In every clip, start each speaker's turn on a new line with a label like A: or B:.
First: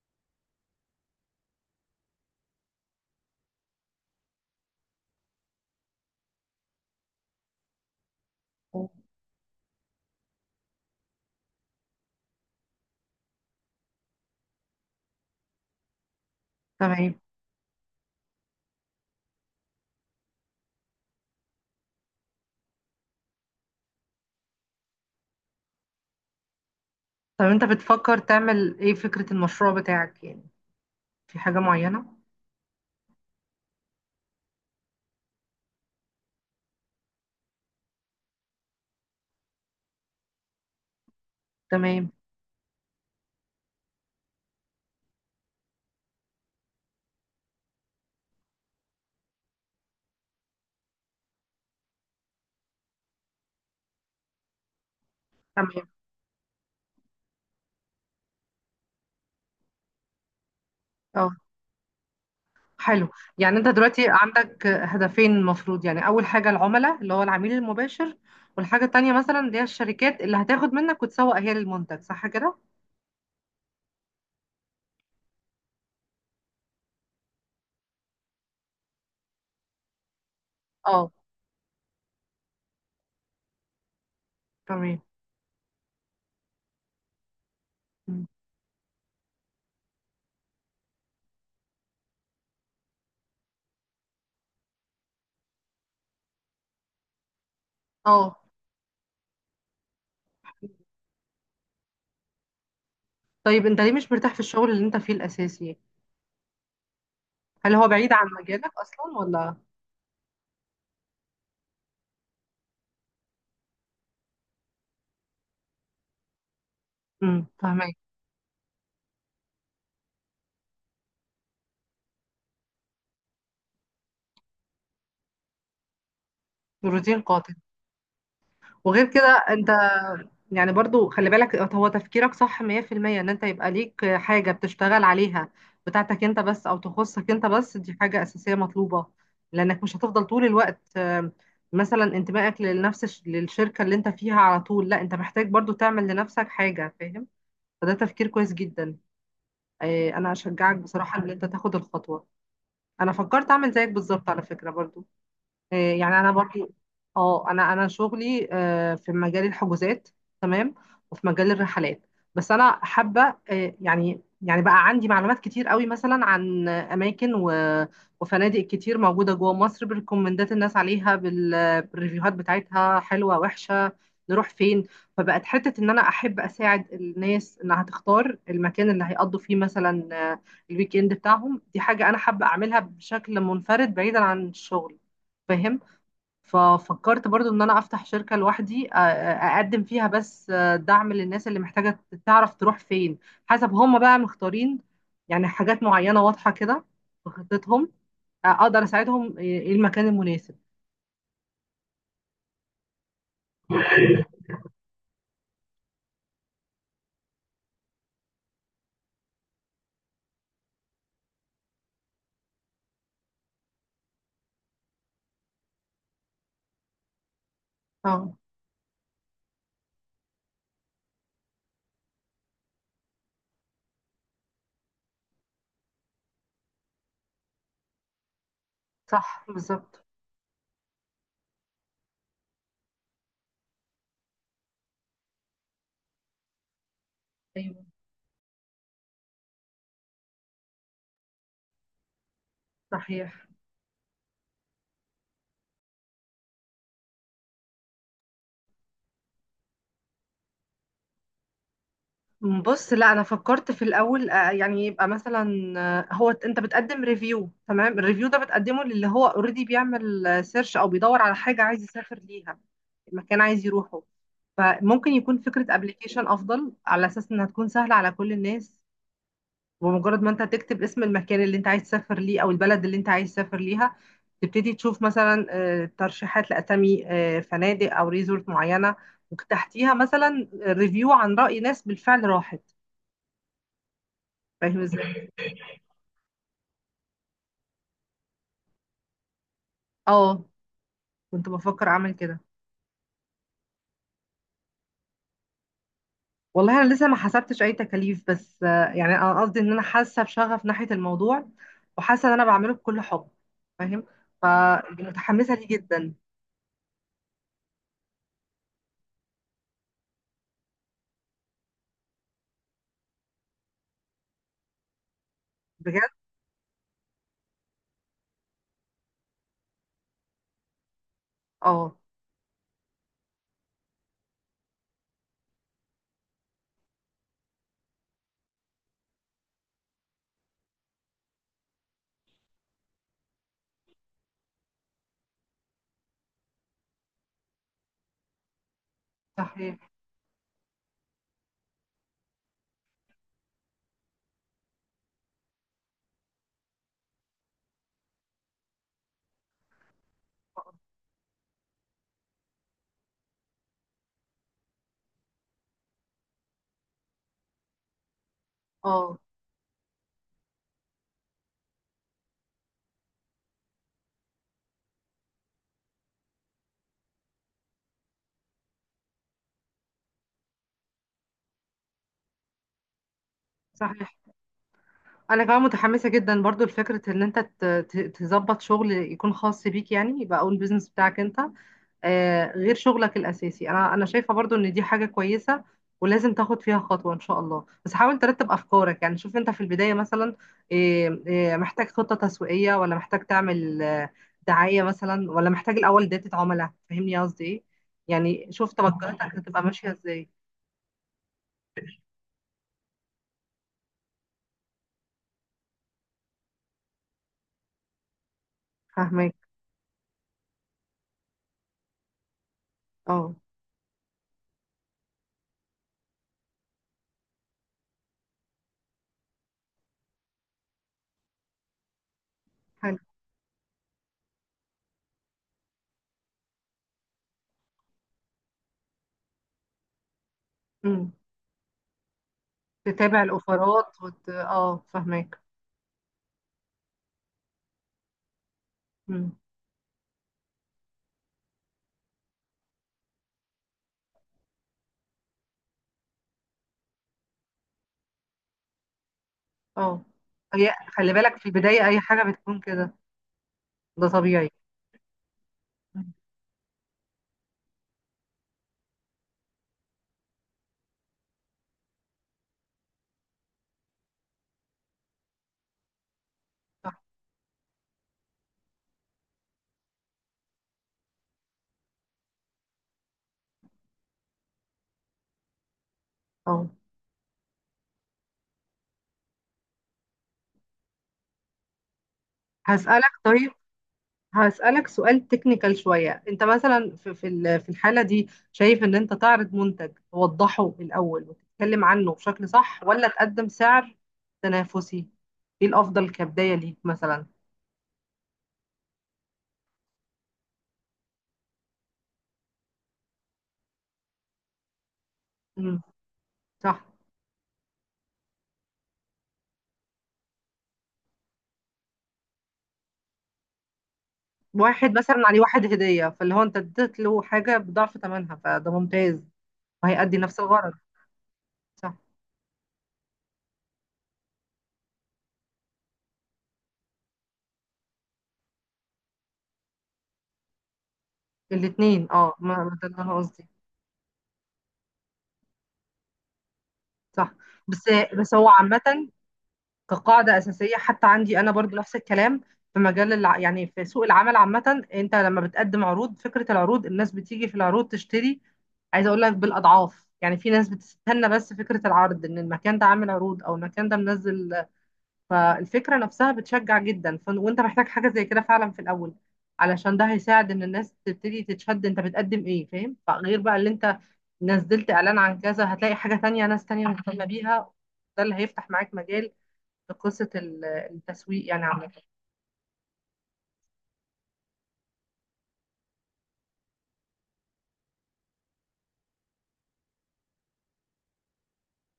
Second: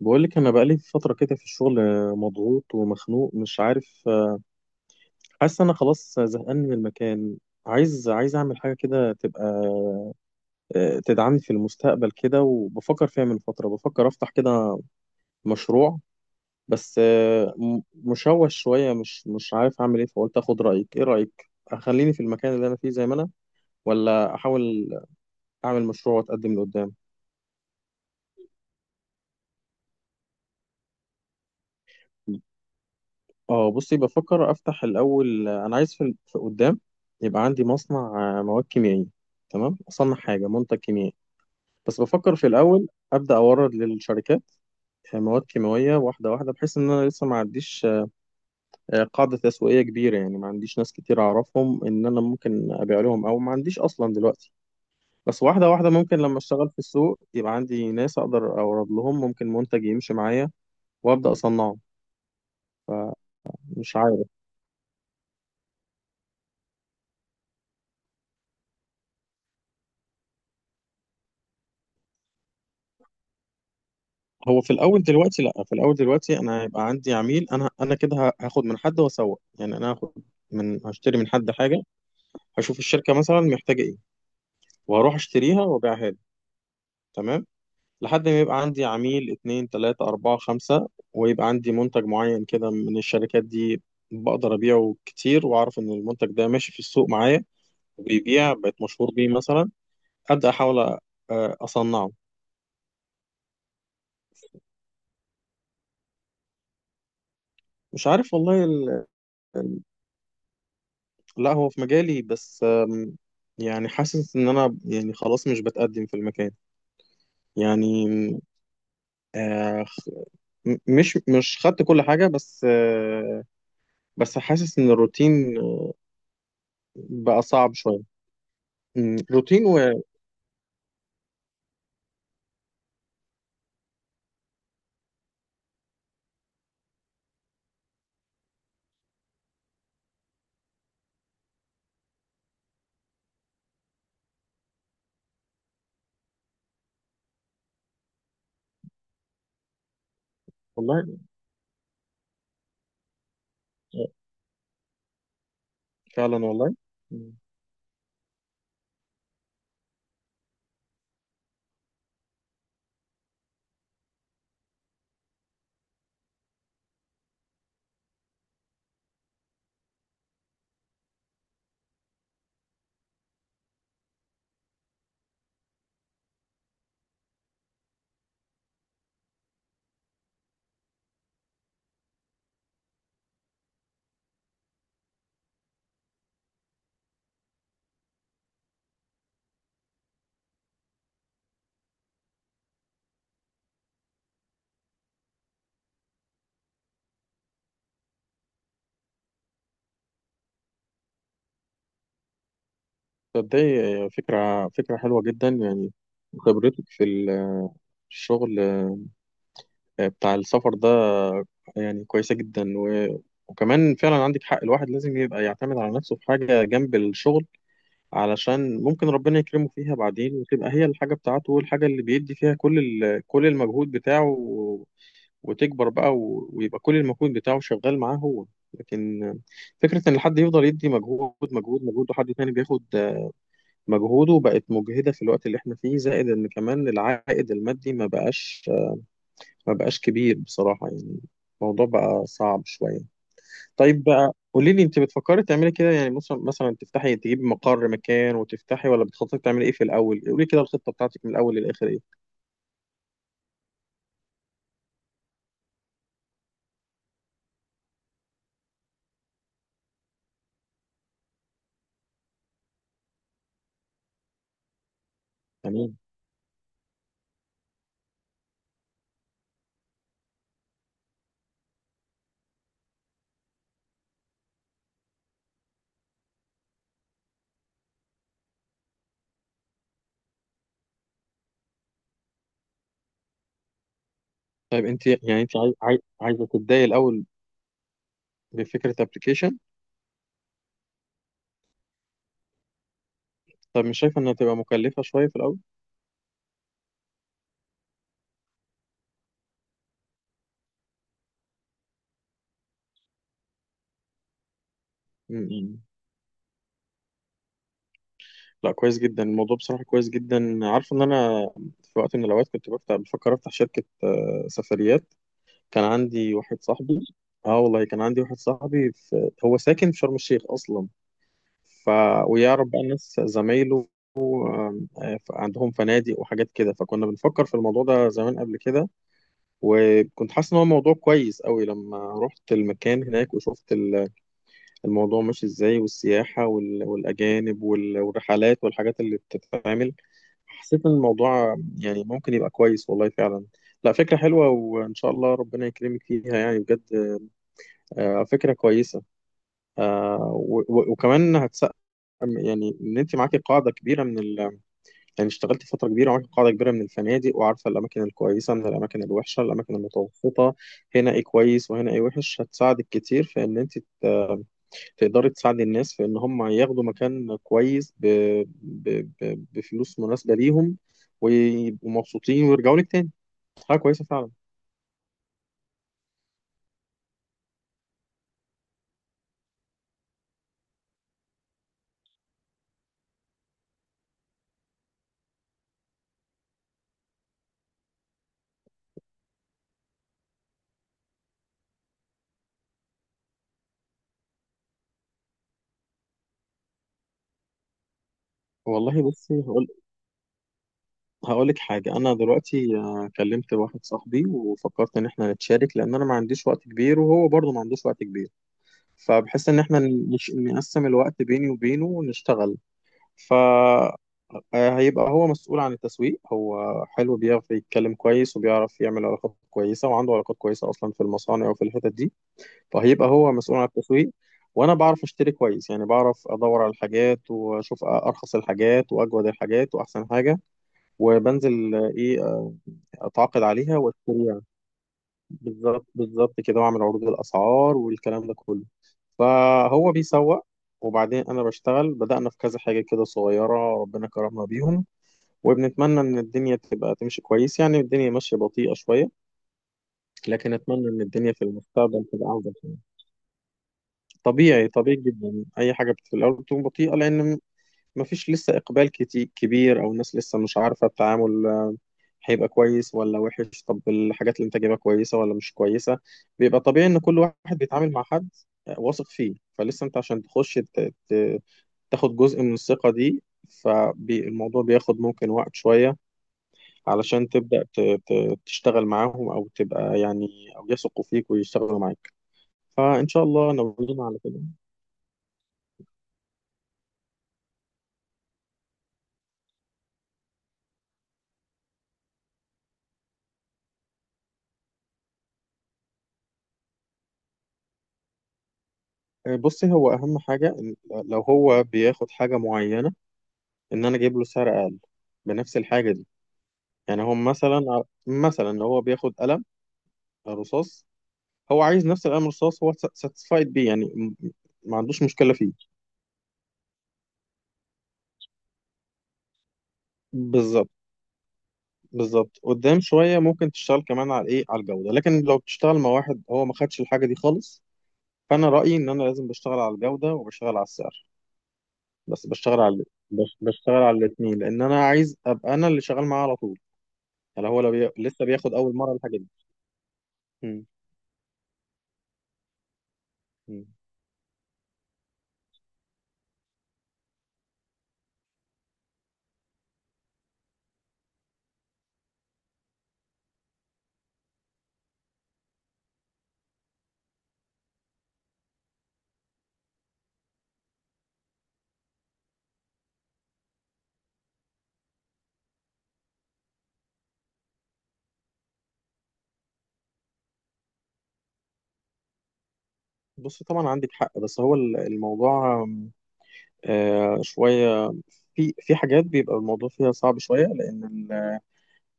A: بقول لك انا بقالي فتره كده في الشغل، مضغوط ومخنوق مش عارف، حاسس انا خلاص زهقان من المكان. عايز اعمل حاجه كده تبقى تدعمني في المستقبل كده، وبفكر فيها من فتره، بفكر افتح كده مشروع. بس
B: تمام.
A: مشوش شويه، مش عارف اعمل ايه، فقلت اخد رايك. ايه رايك، اخليني في المكان اللي انا فيه زي ما انا، ولا احاول اعمل مشروع واتقدم لقدام؟
B: طب انت بتفكر تعمل ايه فكرة المشروع بتاعك يعني؟ في حاجة معينة؟
A: اه بصي، بفكر افتح الاول. انا عايز في قدام يبقى عندي مصنع مواد كيميائيه. تمام، اصنع حاجه، منتج كيميائي. بس
B: تمام،
A: بفكر في الاول ابدا اورد للشركات مواد كيماويه واحده واحده، بحيث ان انا لسه ما عنديش قاعده تسويقيه كبيره، يعني ما عنديش ناس كتير اعرفهم ان انا ممكن ابيع لهم، او ما عنديش اصلا دلوقتي. بس واحده
B: تمام.
A: واحده، ممكن لما اشتغل في السوق يبقى عندي ناس اقدر اورد لهم، ممكن منتج يمشي معايا
B: اه،
A: وابدا اصنعه.
B: حلو. يعني انت
A: فمش
B: دلوقتي
A: عارف.
B: عندك هدفين، المفروض يعني اول حاجة العملاء، اللي هو العميل المباشر، والحاجة التانية مثلا اللي هي الشركات اللي هتاخد منك وتسوق هي للمنتج، صح كده؟
A: هو في الاول دلوقتي، لا في الاول دلوقتي انا هيبقى عندي عميل. انا كده هاخد من حد واسوق، يعني انا هاخد من،
B: اه،
A: هشتري من حد حاجه، هشوف الشركه مثلا محتاجه ايه،
B: تمام.
A: وهروح اشتريها وابيعها له. تمام.
B: مم.
A: لحد ما يبقى عندي عميل اتنين تلاته اربعه خمسه، ويبقى عندي منتج معين كده من الشركات دي، بقدر ابيعه كتير، واعرف ان المنتج ده ماشي في السوق معايا
B: اه،
A: وبيبيع، بقيت مشهور بيه مثلا، ابدا احاول اصنعه.
B: طيب انت ليه مش مرتاح في الشغل اللي انت فيه الاساسي يعني؟ هل هو
A: مش
B: بعيد عن
A: عارف والله.
B: مجالك اصلا ولا؟
A: لا هو في مجالي، بس يعني حاسس ان انا، يعني خلاص مش بتقدم في المكان.
B: فاهمك.
A: يعني آه، خ- مش خدت كل حاجة، بس بس حاسس ان الروتين
B: روتين
A: بقى
B: قاتل.
A: صعب شوية.
B: وغير كده
A: روتين
B: انت، يعني برضو خلي بالك، هو تفكيرك صح 100%، ان انت يبقى ليك حاجة بتشتغل عليها، بتاعتك انت بس، او تخصك انت بس، دي حاجة اساسية مطلوبة، لانك مش هتفضل طول الوقت مثلا انتمائك لنفس للشركة اللي انت فيها على طول. لا، انت محتاج برضو تعمل لنفسك حاجة، فاهم؟ فده تفكير كويس جدا. انا اشجعك
A: والله.
B: بصراحة ان انت تاخد الخطوة. انا فكرت اعمل زيك
A: آه،
B: بالظبط على فكرة برضو. يعني انا
A: فعلا
B: برضو.
A: والله. م،
B: اه، انا شغلي في مجال الحجوزات. تمام. وفي مجال الرحلات. بس انا حابه يعني بقى عندي معلومات كتير قوي مثلا عن اماكن وفنادق كتير موجوده جوه مصر، بريكومندات الناس عليها بالريفيوهات بتاعتها، حلوه، وحشه، نروح فين. فبقت حته ان انا احب اساعد الناس انها تختار المكان اللي هيقضوا فيه مثلا، الويك اند بتاعهم. دي حاجه انا حابه اعملها بشكل منفرد بعيدا عن الشغل، فاهم؟ ففكرت برضو ان انا افتح شركة لوحدي، اقدم فيها بس دعم للناس اللي محتاجة تعرف تروح فين، حسب هم بقى مختارين يعني حاجات معينة واضحة كده في خطتهم. اقدر اساعدهم ايه المكان المناسب.
A: تصدقي، فكرة حلوة جدا يعني. خبرتك في الشغل بتاع السفر ده، يعني كويسة جدا، وكمان فعلا عندك حق. الواحد لازم يبقى يعتمد على نفسه في حاجة جنب الشغل،
B: اه،
A: علشان ممكن ربنا يكرمه فيها بعدين، وتبقى هي الحاجة بتاعته، والحاجة اللي بيدي فيها كل كل المجهود بتاعه، وتكبر بقى، ويبقى كل المجهود بتاعه شغال معاه هو. لكن
B: صح
A: فكرة
B: بالظبط.
A: إن حد يفضل يدي مجهود مجهود مجهود وحد تاني بياخد مجهوده، بقت مجهدة في الوقت اللي احنا فيه، زائد إن كمان العائد
B: ايوه،
A: المادي ما بقاش كبير بصراحة يعني. الموضوع بقى صعب شوية.
B: صحيح.
A: طيب بقى قولي لي، انت بتفكري تعملي كده يعني، مثلا تفتحي، تجيبي مقر مكان وتفتحي، ولا بتخططي تعملي ايه في الاول؟ قولي لي كده الخطه بتاعتك من الاول للاخر ايه.
B: بص، لا انا فكرت في الاول يعني يبقى مثلا، هو انت بتقدم ريفيو، تمام؟ الريفيو ده بتقدمه للي هو اوريدي بيعمل سيرش او بيدور على حاجه عايز يسافر ليها، المكان عايز يروحه. فممكن يكون فكرة
A: تمام.
B: ابلكيشن افضل، على اساس انها تكون سهلة على كل الناس. بمجرد ما انت تكتب اسم المكان اللي انت عايز تسافر ليه او البلد اللي انت عايز تسافر ليها، تبتدي تشوف مثلا ترشيحات لاسامي فنادق او ريزورت معينة. وتحتيها مثلا ريفيو عن رأي ناس بالفعل راحت. فاهم
A: طيب انت
B: ازاي؟
A: يعني، انت عايزه تبداي الاول بفكره ابلكيشن؟
B: اه، كنت بفكر اعمل كده.
A: طب مش شايفه انها تبقى مكلفه شويه في الاول؟
B: والله انا لسه ما حسبتش اي تكاليف، بس يعني انا قصدي ان انا حاسه بشغف ناحيه الموضوع، وحاسه ان انا بعمله بكل حب، فاهم؟ فمتحمسه ليه
A: م-م.
B: جدا.
A: لا، كويس جدا الموضوع، بصراحه كويس جدا. عارفه ان انا في وقت من الاوقات كنت بفتح، بفكر افتح شركه سفريات. كان
B: بجد.
A: عندي واحد صاحبي. اه والله، كان عندي واحد صاحبي في... هو ساكن في شرم الشيخ اصلا. ف
B: اه،
A: ويعرف بقى ناس زمايله، عندهم فنادق وحاجات كده. فكنا بنفكر في الموضوع ده زمان قبل كده، وكنت حاسس ان هو موضوع كويس قوي. لما رحت المكان هناك وشفت الموضوع ماشي ازاي، والسياحة والاجانب والرحلات والحاجات اللي
B: صحيح.
A: بتتعمل، حسيت ان الموضوع يعني ممكن يبقى كويس، والله فعلا. لا، فكرة حلوة، وإن شاء الله ربنا يكرمك فيها يعني بجد. فكرة كويسة. وكمان هتسقم. يعني إن أنت معاكي قاعدة كبيرة من ال، يعني اشتغلت فترة كبيرة وعارف قاعدة كبيرة من الفنادق، وعارفة الأماكن الكويسة من الأماكن
B: اه،
A: الوحشة، الأماكن المتوسطة، هنا إيه كويس وهنا إيه وحش. هتساعدك كتير في إن أنت تقدري تساعدي الناس في إن هم ياخدوا مكان كويس ب... بفلوس مناسبة ليهم، ويبقوا مبسوطين ويرجعوا لك تاني. حاجة كويسة
B: صحيح.
A: فعلا.
B: انا كمان متحمسه جدا برضو لفكره ان انت تظبط شغل يكون خاص بيك، يعني يبقى اول بيزنس بتاعك انت، غير شغلك الأساسي. أنا شايفة برضو إن دي حاجة كويسة، ولازم تاخد فيها خطوة إن شاء الله. بس حاول ترتب أفكارك، يعني شوف أنت في البداية مثلا محتاج خطة تسويقية، ولا محتاج تعمل دعاية مثلا، ولا محتاج الأول داتا عملاء، فاهمني قصدي إيه؟ يعني شوف
A: والله
B: توجهاتك
A: بصي،
B: هتبقى
A: هقول
B: ماشية إزاي.
A: هقول لك حاجة. أنا دلوقتي كلمت واحد صاحبي، وفكرت إن إحنا نتشارك، لأن أنا ما عنديش وقت كبير، وهو برضه ما عندوش وقت كبير.
B: فاهمك.
A: فبحس ان احنا نقسم الوقت بيني وبينه ونشتغل. ف
B: أه،
A: آه، هيبقى هو مسؤول عن التسويق. هو حلو، بيعرف يتكلم كويس، وبيعرف يعمل علاقات كويسة، وعنده علاقات كويسة أصلا في المصانع وفي الحتت دي،
B: حلو.
A: فهيبقى هو مسؤول عن التسويق. وأنا بعرف أشتري كويس، يعني بعرف أدور على الحاجات، وأشوف أرخص الحاجات وأجود الحاجات وأحسن حاجة.
B: أمم.
A: وبنزل آه، إيه آه،
B: تتابع
A: أتعاقد عليها
B: الأوفرات
A: وأشتريها،
B: أه، فاهمك.
A: بالظبط بالظبط كده، وأعمل عروض الأسعار والكلام ده كله.
B: أمم.
A: فهو بيسوق، وبعدين انا بشتغل. بدأنا في كذا حاجة كده صغيرة، ربنا كرمنا بيهم، وبنتمنى ان الدنيا تبقى تمشي كويس. يعني الدنيا ماشية بطيئة شوية،
B: أه،
A: لكن اتمنى ان
B: خلي
A: الدنيا
B: بالك
A: في
B: في البداية أي
A: المستقبل تبقى
B: حاجة
A: افضل
B: بتكون
A: يعني.
B: كده، ده طبيعي.
A: طبيعي طبيعي جدا، اي حاجة
B: مم.
A: في الاول بتكون بطيئة، لان ما فيش لسه اقبال كتير كبير، او الناس لسه مش عارفة التعامل، هيبقى كويس ولا وحش، طب الحاجات اللي انت جايبها كويسة ولا مش كويسة. بيبقى طبيعي ان
B: صح.
A: كل واحد بيتعامل مع حد واثق فيه، فلسه انت عشان تخش تاخد جزء من الثقة دي، فالموضوع بياخد ممكن وقت شوية
B: أه،
A: علشان تبدأ تشتغل معاهم، أو تبقى يعني، أو يثقوا فيك ويشتغلوا معاك. فإن
B: هسألك
A: شاء
B: طيب.
A: الله ناويين على كده.
B: هسألك سؤال تكنيكال شوية، انت مثلا في في الحالة دي شايف ان انت تعرض منتج توضحه الأول وتتكلم عنه بشكل صح، ولا تقدم سعر تنافسي؟ ايه الأفضل كبداية ليك مثلا؟
A: بصي، هو أهم حاجة إن لو هو بياخد حاجة معينة، إن أنا أجيب له سعر أقل بنفس
B: مم.
A: الحاجة دي.
B: صح.
A: يعني هو مثلا لو هو بياخد قلم رصاص، هو عايز نفس القلم الرصاص، هو ساتسفايد بيه، يعني ما
B: واحد
A: عندوش
B: مثلا
A: مشكلة
B: عليه
A: فيه.
B: واحد هدية، فاللي هو انت اديت له حاجة بضعف ثمنها، فده ممتاز. وهيأدي نفس
A: بالظبط
B: الغرض. صح،
A: بالظبط. قدام شويه ممكن تشتغل كمان على ايه، على الجوده، لكن لو بتشتغل مع واحد هو ما خدش الحاجه دي خالص، فانا رايي ان انا لازم بشتغل على الجوده وبشتغل على السعر.
B: الاتنين.
A: بس
B: اه،
A: بشتغل
B: ما
A: على
B: ده اللي انا
A: بش-
B: قصدي.
A: بشتغل على الاثنين، لان انا عايز ابقى انا اللي شغال معاه على طول.
B: صح.
A: يعني هو لو
B: بس
A: لسه
B: بس هو
A: بياخد اول
B: عامة
A: مره الحاجه دي.
B: كقاعدة
A: مم.
B: أساسية، حتى عندي أنا برضو نفس الكلام. في مجال يعني
A: مم.
B: في سوق العمل عامة، أنت لما بتقدم عروض، فكرة العروض الناس بتيجي في العروض تشتري. عايزة أقول لك بالأضعاف. يعني في ناس بتستنى بس فكرة العرض، إن المكان ده عامل عروض أو المكان ده منزل. فالفكرة نفسها بتشجع جدا. وأنت محتاج حاجة زي كده فعلا في الأول، علشان ده هيساعد إن الناس تبتدي تتشد. أنت بتقدم إيه، فاهم؟ فغير بقى اللي أنت نزلت إعلان عن كذا، هتلاقي حاجة تانية، ناس تانية مهتمة بيها. ده اللي هيفتح معاك مجال لقصة التسويق، يعني عامة.
A: بص طبعا عندك حق. بس هو الموضوع آم، آه شويه، في حاجات بيبقى الموضوع فيها صعب شويه، لان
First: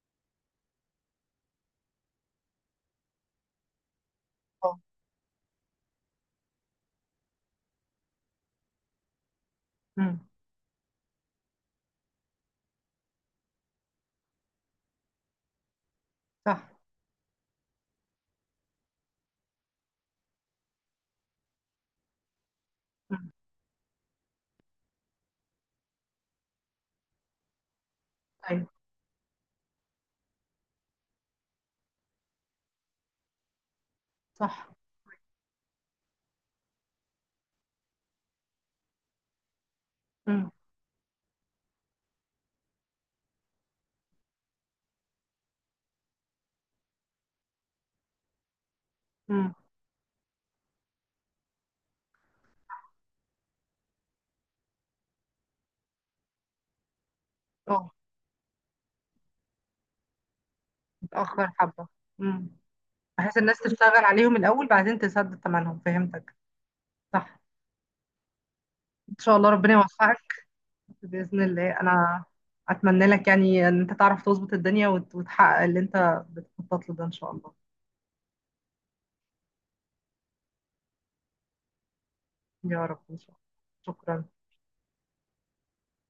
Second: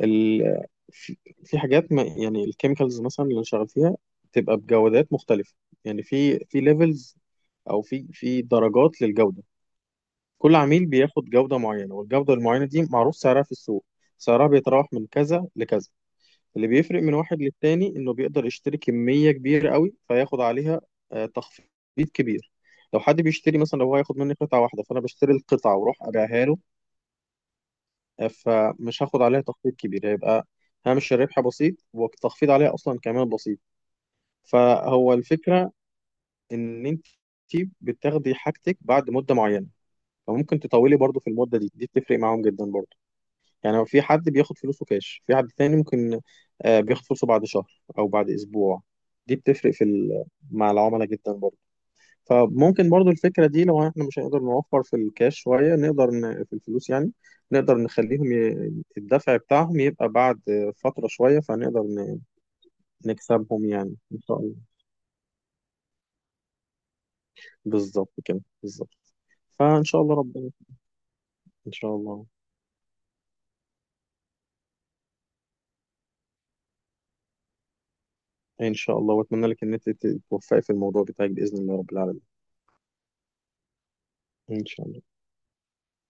A: ال... في في حاجات، ما يعني الكيميكالز مثلا اللي شغال فيها بتبقى
B: اه.
A: بجودات مختلفة. يعني في ليفلز، او في درجات للجودة.
B: مم.
A: كل عميل بياخد جودة معينة، والجودة المعينة دي معروف سعرها في السوق، سعرها بيتراوح من كذا لكذا. اللي
B: صح.
A: بيفرق من واحد للتاني انه بيقدر يشتري كمية كبيرة قوي، فياخد عليها تخفيض كبير. لو حد
B: مم.
A: بيشتري مثلا، لو هو هياخد مني قطعة واحدة، فأنا بشتري القطعة وأروح أبيعها له،
B: أيوة.
A: فمش هاخد عليها تخفيض كبير، هيبقى هامش الربح بسيط، والتخفيض عليها اصلا كمان بسيط.
B: صح.
A: فهو الفكره ان انت بتاخدي حاجتك بعد مده معينه،
B: مم.
A: فممكن تطولي برضو في المده دي، دي بتفرق معاهم جدا برضو. يعني في حد بياخد فلوسه كاش، في حد تاني ممكن بياخد فلوسه بعد شهر او بعد اسبوع، دي
B: مم.
A: بتفرق في مع العملاء جدا برضو. فممكن برضو الفكرة دي، لو احنا مش هنقدر نوفر في الكاش شوية، نقدر في الفلوس يعني، نقدر
B: اه،
A: نخليهم الدفع بتاعهم يبقى بعد فترة شوية،
B: متأخر
A: فنقدر
B: حبة. مم. بحيث الناس
A: نكسبهم يعني
B: تشتغل
A: ان
B: عليهم
A: شاء الله.
B: الأول بعدين تسدد ثمنهم، فهمتك. صح.
A: بالظبط كده بالظبط.
B: إن شاء الله ربنا
A: فان شاء الله
B: يوفقك.
A: ربنا.
B: بإذن
A: ان
B: الله.
A: شاء
B: أنا
A: الله.
B: أتمنى لك يعني إن أنت تعرف تظبط الدنيا، وتحقق اللي أنت بتخطط له ده إن شاء الله.
A: ان شاء الله، واتمنى لك ان انت تتوفقي في الموضوع بتاعك باذن الله رب العالمين.
B: يا رب، إن شاء الله. شكرا.
A: ان شاء الله.